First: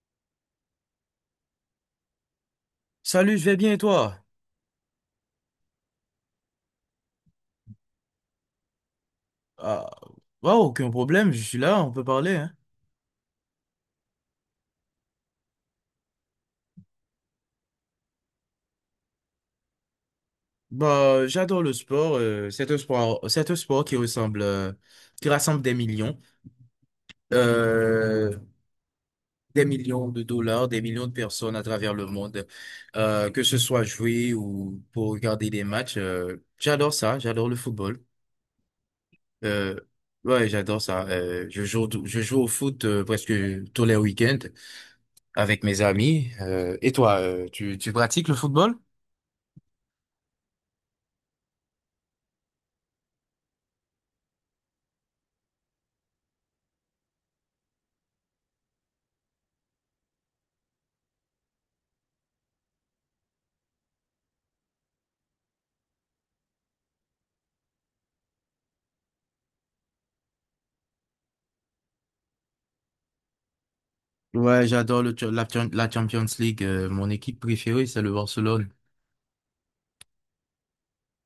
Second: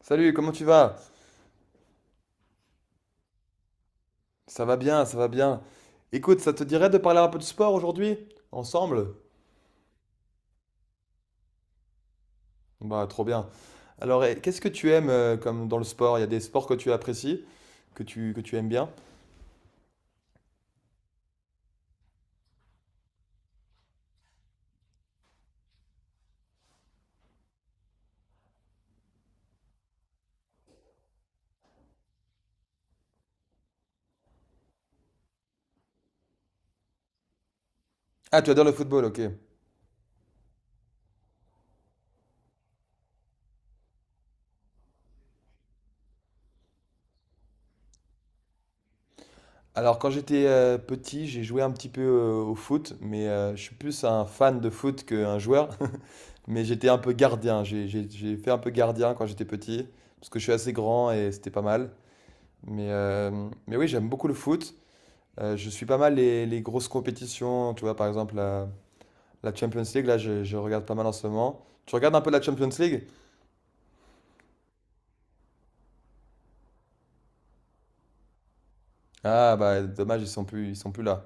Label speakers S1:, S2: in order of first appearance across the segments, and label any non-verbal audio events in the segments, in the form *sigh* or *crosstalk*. S1: Salut, comment tu vas?
S2: Salut, je vais bien et toi?
S1: Ça va bien, ça va bien. Écoute, ça te dirait de parler un peu de sport aujourd'hui? Ensemble?
S2: Ah, bah, aucun problème, je suis là, on peut parler, hein.
S1: Bah, trop bien. Alors, eh, qu'est-ce que tu aimes comme dans le sport? Il y a des sports que tu apprécies, que tu aimes bien?
S2: Bah, j'adore le sport, c'est un sport, c'est un sport qui ressemble, qui rassemble euh, des millions de dollars, des millions de personnes à travers le monde, que ce soit jouer ou pour regarder des matchs. J'adore ça, j'adore le football.
S1: Ah, tu adores le football, ok.
S2: Euh, ouais, j'adore ça. Je joue, je joue au foot, presque tous les week-ends avec mes amis. Et toi, tu pratiques le football?
S1: Alors, quand j'étais petit, j'ai joué un petit peu au foot, mais je suis plus un fan de foot qu'un joueur. *laughs* Mais j'étais un peu gardien. J'ai fait un peu gardien quand j'étais petit, parce que je suis assez grand et c'était pas mal. Mais oui, j'aime beaucoup le foot. Je suis pas mal les grosses compétitions, tu vois, par exemple la Champions League, là je regarde pas mal en ce moment. Tu regardes un peu la Champions League?
S2: Ouais, j'adore la Champions League. Mon équipe préférée, c'est le Barcelone.
S1: Ah bah dommage, ils sont plus là.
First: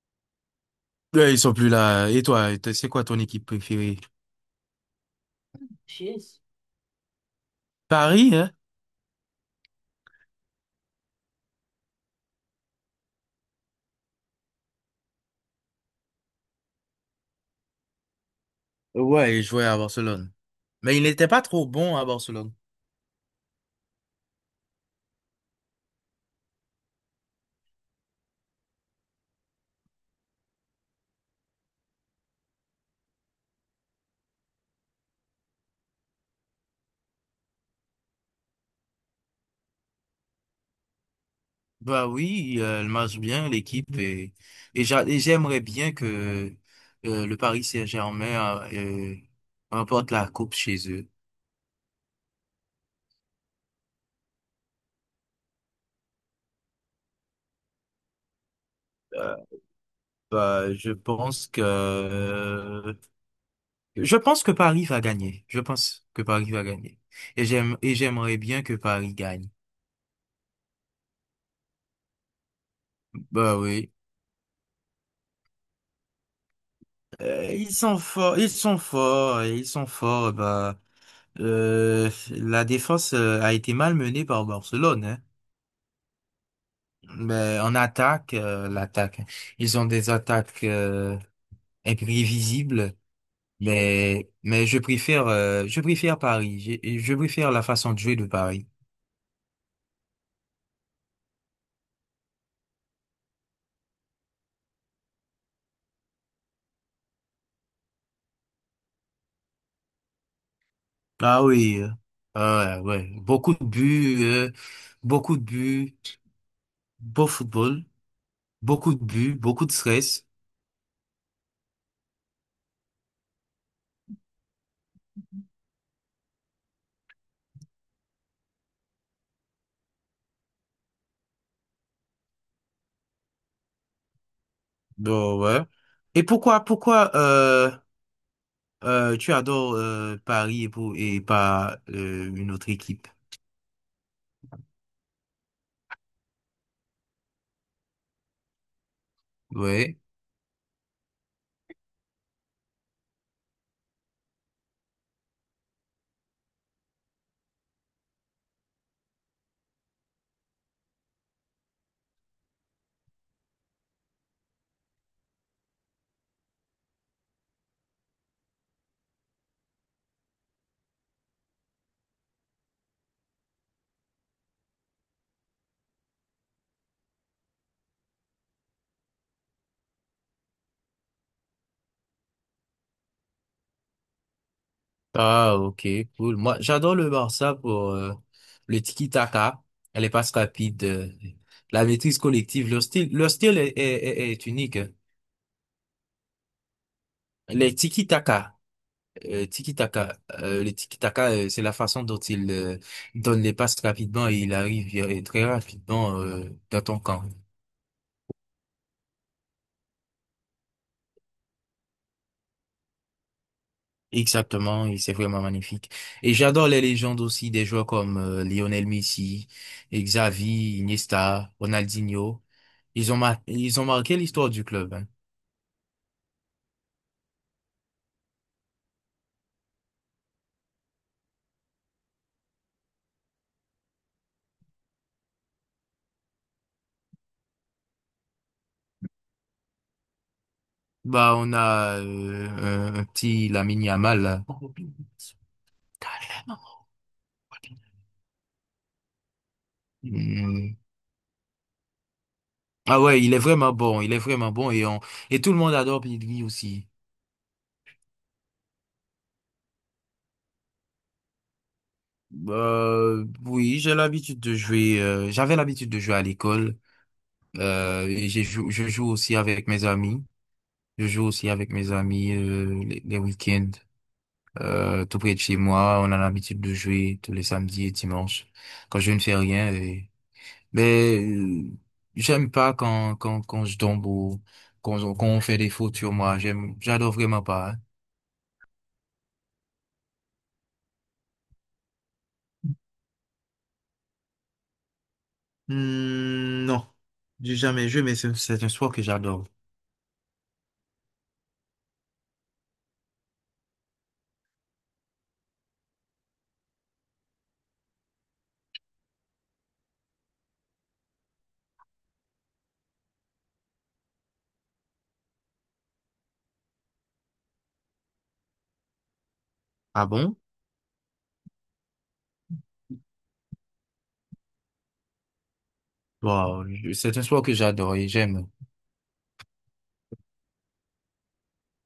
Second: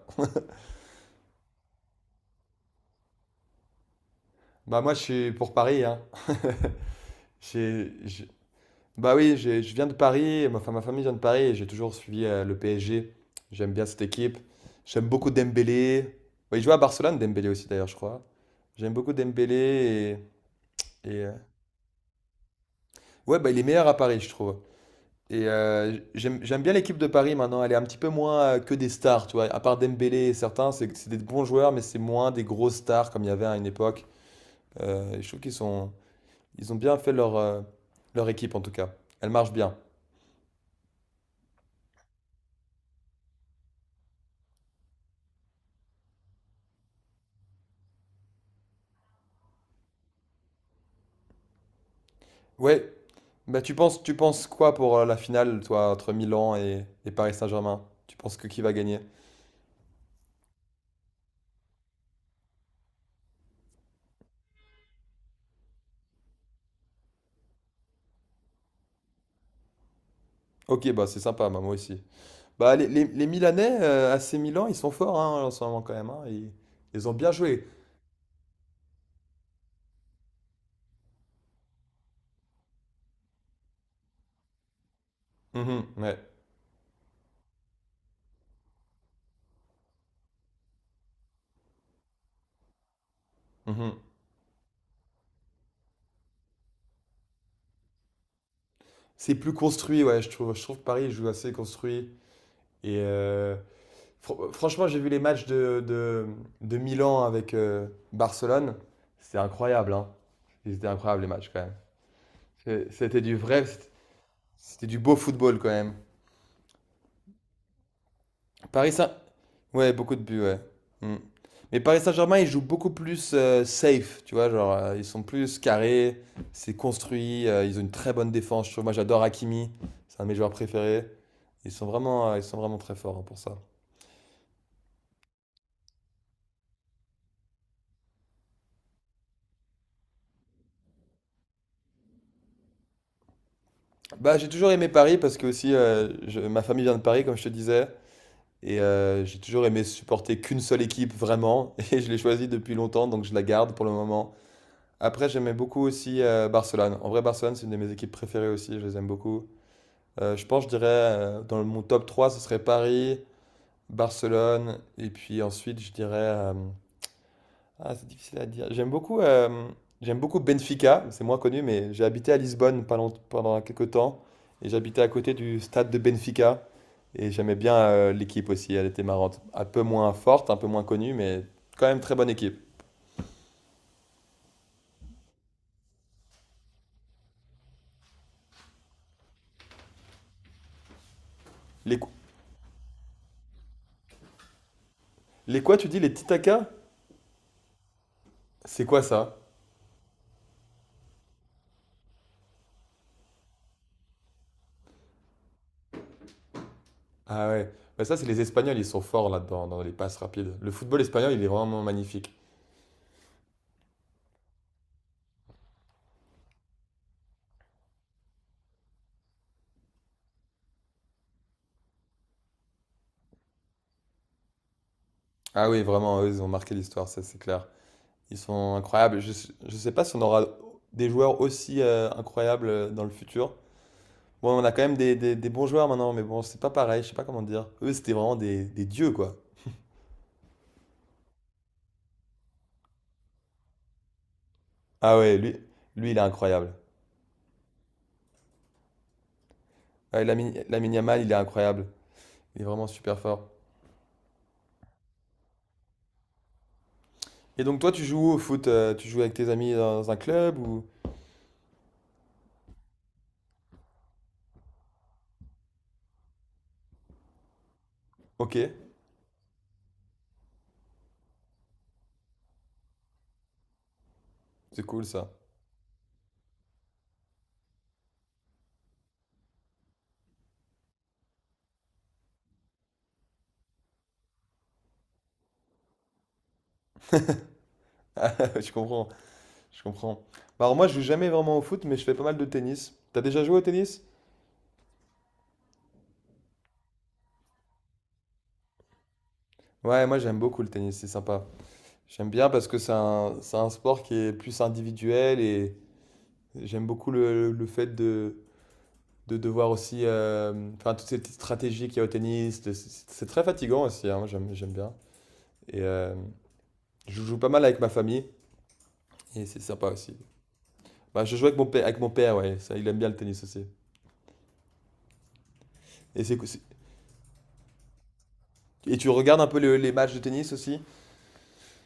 S2: Ouais, ils sont plus là. Et toi, c'est quoi ton équipe préférée?
S1: Bah moi je suis pour Paris, hein. *laughs* J'ai- j'ai-
S2: Paris, hein?
S1: Bah oui, je viens de Paris, enfin, ma famille vient de Paris et j'ai toujours suivi le PSG. J'aime bien cette équipe. J'aime beaucoup Dembélé. Ouais, il joue à Barcelone, Dembélé aussi d'ailleurs, je crois. J'aime beaucoup
S2: Ouais, il jouait à
S1: Dembélé
S2: Barcelone. Mais il
S1: et, et,
S2: n'était
S1: euh,
S2: pas trop bon à Barcelone.
S1: ouais, bah il est meilleur à Paris, je trouve. Et j'aime bien l'équipe de Paris maintenant. Elle est un petit peu moins que des stars, tu vois. À part Dembélé et certains, c'est des bons joueurs, mais c'est moins des grosses stars comme il y avait à une époque. Je trouve qu'ils sont, ils ont bien fait leur équipe en tout cas. Elle marche bien.
S2: Bah oui, elle marche bien, l'équipe. Et j'aimerais bien que le Paris Saint-Germain remporte la coupe chez eux.
S1: Ouais, bah tu penses quoi pour la finale, toi, entre Milan et Paris Saint-Germain? Tu penses que qui va gagner?
S2: Bah, je pense que Paris va gagner. Je pense que Paris va gagner. Et j'aimerais bien que Paris gagne.
S1: Ok, bah c'est sympa, bah, moi aussi. Bah les
S2: Bah
S1: Milanais,
S2: oui.
S1: AC Milan, ils sont forts hein, en ce moment quand même, hein. Ils ont bien joué.
S2: Ils sont forts, ils sont forts, et ils sont forts. Bah la défense a été malmenée par Barcelone, hein.
S1: Mhm, ouais.
S2: Mais en attaque, ils ont des attaques imprévisibles.
S1: Mhm.
S2: Mais je préfère Paris. Je préfère la façon de jouer de Paris.
S1: C'est plus construit, ouais, je trouve. Je trouve que Paris joue assez construit. Et franchement, j'ai vu les matchs de Milan avec Barcelone. C'était incroyable, hein. C'était incroyable les
S2: Ah
S1: matchs quand même.
S2: oui, ouais, ouais,
S1: C'était du vrai, c'était du beau
S2: beaucoup de
S1: football quand même.
S2: buts, beau football,
S1: Paris
S2: beaucoup de
S1: Saint...
S2: buts, beaucoup de
S1: Ouais, beaucoup de
S2: stress.
S1: buts, ouais. Mm. Mais Paris Saint-Germain, ils jouent beaucoup plus safe, tu vois, genre, ils sont plus carrés, c'est construit, ils ont une très bonne défense, je trouve. Moi, j'adore Hakimi, c'est un de mes joueurs préférés. Ils sont vraiment très forts hein, pour ça.
S2: Bon, ouais. Et pourquoi tu adores Paris et pas une autre équipe?
S1: Bah, j'ai toujours aimé Paris parce que aussi, ma famille vient de Paris, comme je te disais, et j'ai toujours aimé
S2: Ouais.
S1: supporter qu'une seule équipe, vraiment, *laughs* et je l'ai choisie depuis longtemps, donc je la garde pour le moment. Après, j'aimais beaucoup aussi Barcelone. En vrai, Barcelone, c'est une de mes équipes préférées aussi, je les aime beaucoup. Je dirais, dans mon top 3 ce serait Paris, Barcelone, et puis ensuite, je dirais... ah, c'est difficile à dire. J'aime beaucoup Benfica, c'est moins connu, mais j'ai habité à Lisbonne pendant quelques temps, et j'habitais à côté du stade de Benfica, et j'aimais bien l'équipe aussi, elle était marrante. Un peu moins forte, un peu moins connue, mais quand même très bonne équipe.
S2: Ah, ok, cool. Moi, j'adore le Barça pour le tiki-taka, les passes rapides, la
S1: Les, qu-
S2: maîtrise collective. Leur style est unique.
S1: les quoi, tu dis, les titacas?
S2: Les tiki-taka.
S1: C'est quoi ça?
S2: Le tiki-taka, c'est la façon dont il donne les passes rapidement et il arrive très rapidement dans ton camp.
S1: Ah ouais, bah ça c'est les Espagnols, ils sont forts là-dedans, dans les passes rapides. Le football espagnol, il est vraiment magnifique.
S2: Exactement, et c'est vraiment magnifique. Et j'adore les légendes aussi des joueurs comme Lionel Messi, Xavi, Iniesta, Ronaldinho. Ils ont marqué l'histoire du club, hein.
S1: Ah oui, vraiment, eux, ils ont marqué l'histoire, ça c'est clair. Ils sont incroyables. Je ne sais pas si on aura des joueurs aussi incroyables dans le futur. Bon, on a quand même des bons joueurs maintenant, mais bon, c'est pas pareil, je sais pas comment dire. Eux, c'était vraiment des dieux, quoi.
S2: Bah, on a un petit Lamine Yamal là. *laughs*
S1: Ah ouais, lui, il est incroyable. Ouais,
S2: Hmm.
S1: Lamine Yamal, il est incroyable. Il est vraiment
S2: Ah
S1: super
S2: ouais,
S1: fort.
S2: il est vraiment bon et tout le monde adore Pedri aussi.
S1: Et donc, toi, tu joues où au foot, tu joues avec tes amis dans un club ou...
S2: Oui, j'ai l'habitude de jouer, j'avais l'habitude de jouer à l'école,
S1: Ok,
S2: je joue aussi avec mes amis, je joue aussi avec mes amis, les week-ends,
S1: c'est cool
S2: tout
S1: ça.
S2: près de chez moi, on a l'habitude de jouer tous les samedis et dimanches, quand je ne fais rien, mais j'aime pas quand je tombe, ou quand on fait des fautes sur moi, j'adore vraiment pas.
S1: *laughs* Ah, je comprends, je comprends. Bah, alors moi, je joue jamais vraiment au foot, mais je fais pas mal de tennis. T'as déjà joué au tennis?
S2: Hmm, non, j'ai jamais joué, mais c'est un sport que j'adore.
S1: Ouais, moi j'aime beaucoup le tennis, c'est sympa. J'aime bien parce que c'est un sport qui est plus individuel et j'aime beaucoup le fait de devoir aussi... enfin, toutes ces petites stratégies qu'il y a au tennis, c'est très fatigant aussi, hein, j'aime bien. Et je joue pas mal avec ma famille et c'est sympa
S2: Ah
S1: aussi.
S2: bon?
S1: Bah, je joue avec mon père, ouais, ça, il aime bien le tennis aussi. Et, c'est, c'est-
S2: Wow, c'est un sport que j'adore et j'aime.
S1: et tu regardes un peu les matchs de tennis aussi?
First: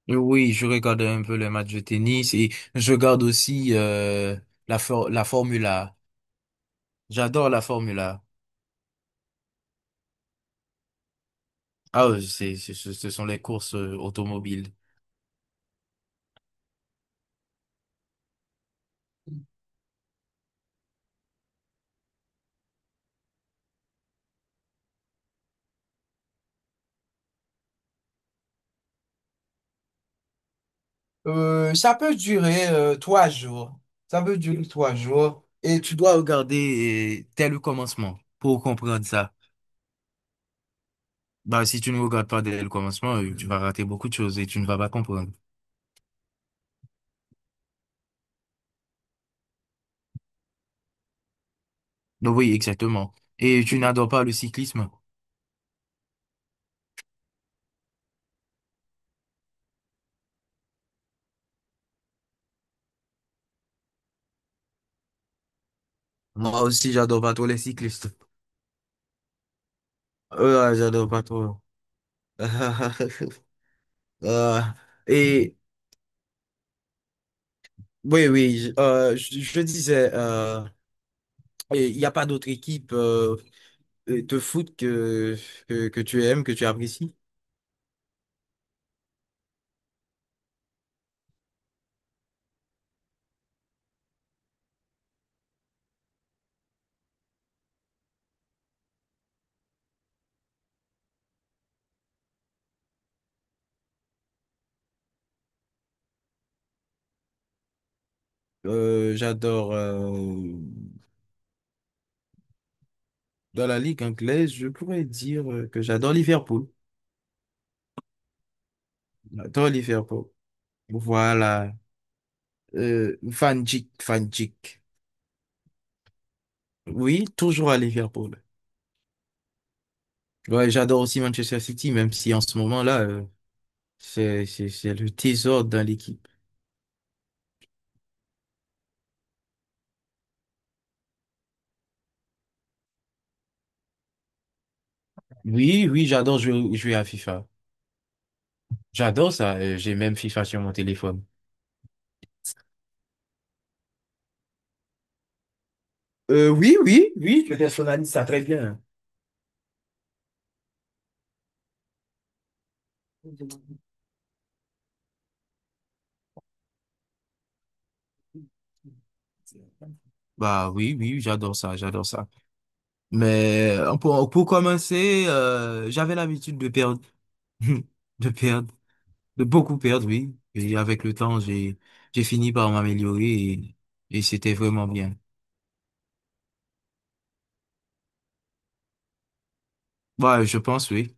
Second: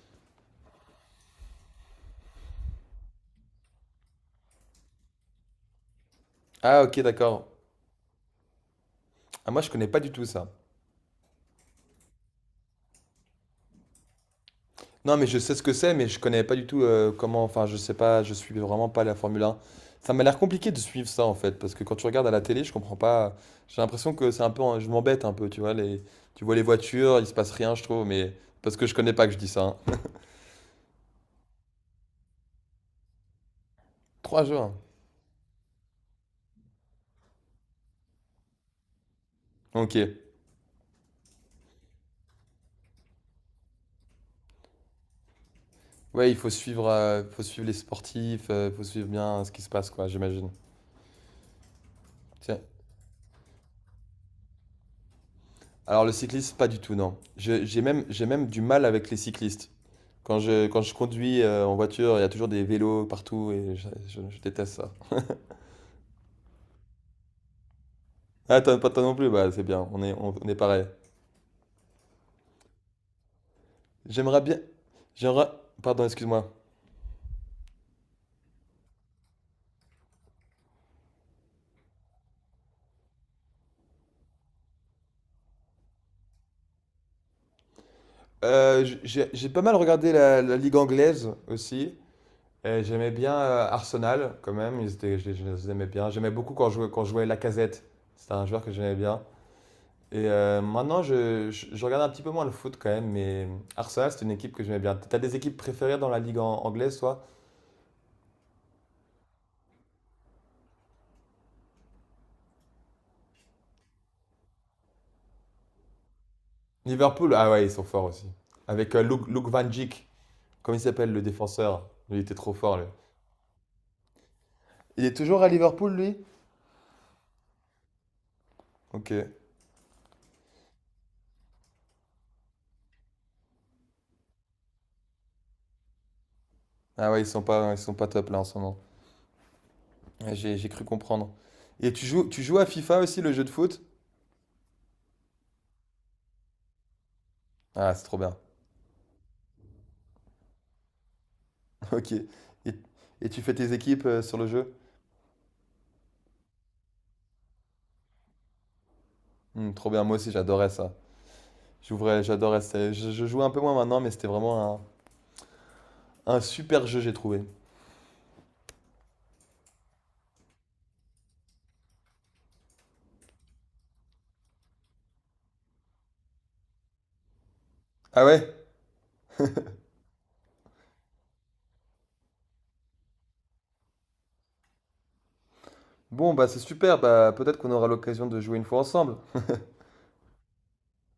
S2: Et oui, je regarde un peu les matchs de tennis et je regarde aussi la Formule A.
S1: Ah ok, d'accord.
S2: J'adore la Formule A.
S1: Ah, moi je connais pas du tout ça.
S2: Ah, ce ce sont les courses automobiles.
S1: Non, mais je sais ce que c'est, mais je connais pas du tout comment. Enfin, je sais pas, je suis vraiment pas la Formule 1. Ça m'a l'air compliqué de suivre ça en fait, parce que quand tu regardes à la télé, je comprends pas. J'ai l'impression que c'est un peu, je m'embête un peu, tu vois. Les... Tu vois les voitures, il se passe rien, je trouve, mais parce que je connais pas que je dis ça, hein.
S2: Ça peut durer trois jours. Ça peut
S1: Trois
S2: durer
S1: jours.
S2: trois jours. Et tu dois regarder dès le commencement pour comprendre ça.
S1: Ok.
S2: Bah, si tu ne regardes pas dès le commencement, tu vas rater beaucoup de choses et tu ne vas pas comprendre.
S1: Ouais, il faut suivre les sportifs, il faut suivre bien ce qui se passe, quoi, j'imagine.
S2: Donc oui,
S1: Tiens.
S2: exactement. Et tu n'adores pas le cyclisme?
S1: Alors le cycliste, pas du tout, non. J'ai même du mal avec les cyclistes. Quand je conduis en voiture, il y a toujours des vélos partout et je déteste ça.
S2: Moi aussi, j'adore pas trop les cyclistes.
S1: Ah, toi, pas toi non plus, bah c'est bien, on est pareil.
S2: J'adore pas trop. *laughs*
S1: J'aimerais bien.
S2: Euh,
S1: J'aimerais.
S2: et
S1: Pardon, excuse-moi.
S2: oui, je disais, il n'y a pas d'autre équipe de foot que tu aimes, que tu apprécies?
S1: J'ai pas mal regardé la Ligue anglaise aussi. Et j'aimais bien Arsenal quand même, ils étaient, je les aimais bien. J'aimais beaucoup quand je jouais Lacazette, c'était un joueur que j'aimais bien. Et maintenant, je regarde un petit peu moins le foot quand même, mais Arsenal, c'est une équipe que j'aimais bien. T'as des équipes préférées dans la Ligue anglaise, toi?
S2: J'adore dans la ligue anglaise, je pourrais dire que j'adore Liverpool.
S1: Liverpool, ah ouais, ils sont forts aussi. Avec Luke Van
S2: J'adore
S1: Dijk,
S2: Liverpool.
S1: comment il s'appelle le
S2: Voilà.
S1: défenseur? Lui, il était trop fort, lui.
S2: Van Dijk, Van Dijk.
S1: Il est toujours à Liverpool, lui?
S2: Oui, toujours à Liverpool.
S1: Ok.
S2: Ouais, j'adore aussi Manchester City, même si en ce moment-là, c'est le trésor dans l'équipe.
S1: Ah ouais, ils sont pas top là en ce moment. Ouais, j'ai cru comprendre. Et tu joues à FIFA aussi, le jeu de foot?
S2: Oui, oui, j'adore jouer à FIFA.
S1: Ah, c'est trop bien.
S2: J'adore ça. J'ai même FIFA sur mon téléphone.
S1: *laughs* Ok. Et tu fais tes équipes sur le jeu?
S2: Oui, je personnalise ça très bien.
S1: Hmm, trop bien, moi aussi, j'adorais ça. J'ouvrais, j'adorais ça. Je jouais un peu moins maintenant, mais c'était vraiment un super jeu, j'ai trouvé.
S2: Bah oui, j'adore ça. Mais pour commencer, j'avais l'habitude de perdre, *laughs*
S1: Ah
S2: de
S1: ouais.
S2: perdre, de beaucoup perdre, oui. Et avec le temps, j'ai fini par m'améliorer, et c'était vraiment bien.
S1: Bon, bah c'est super, bah peut-être qu'on aura l'occasion de jouer une fois ensemble.
S2: Bah, je pense, oui.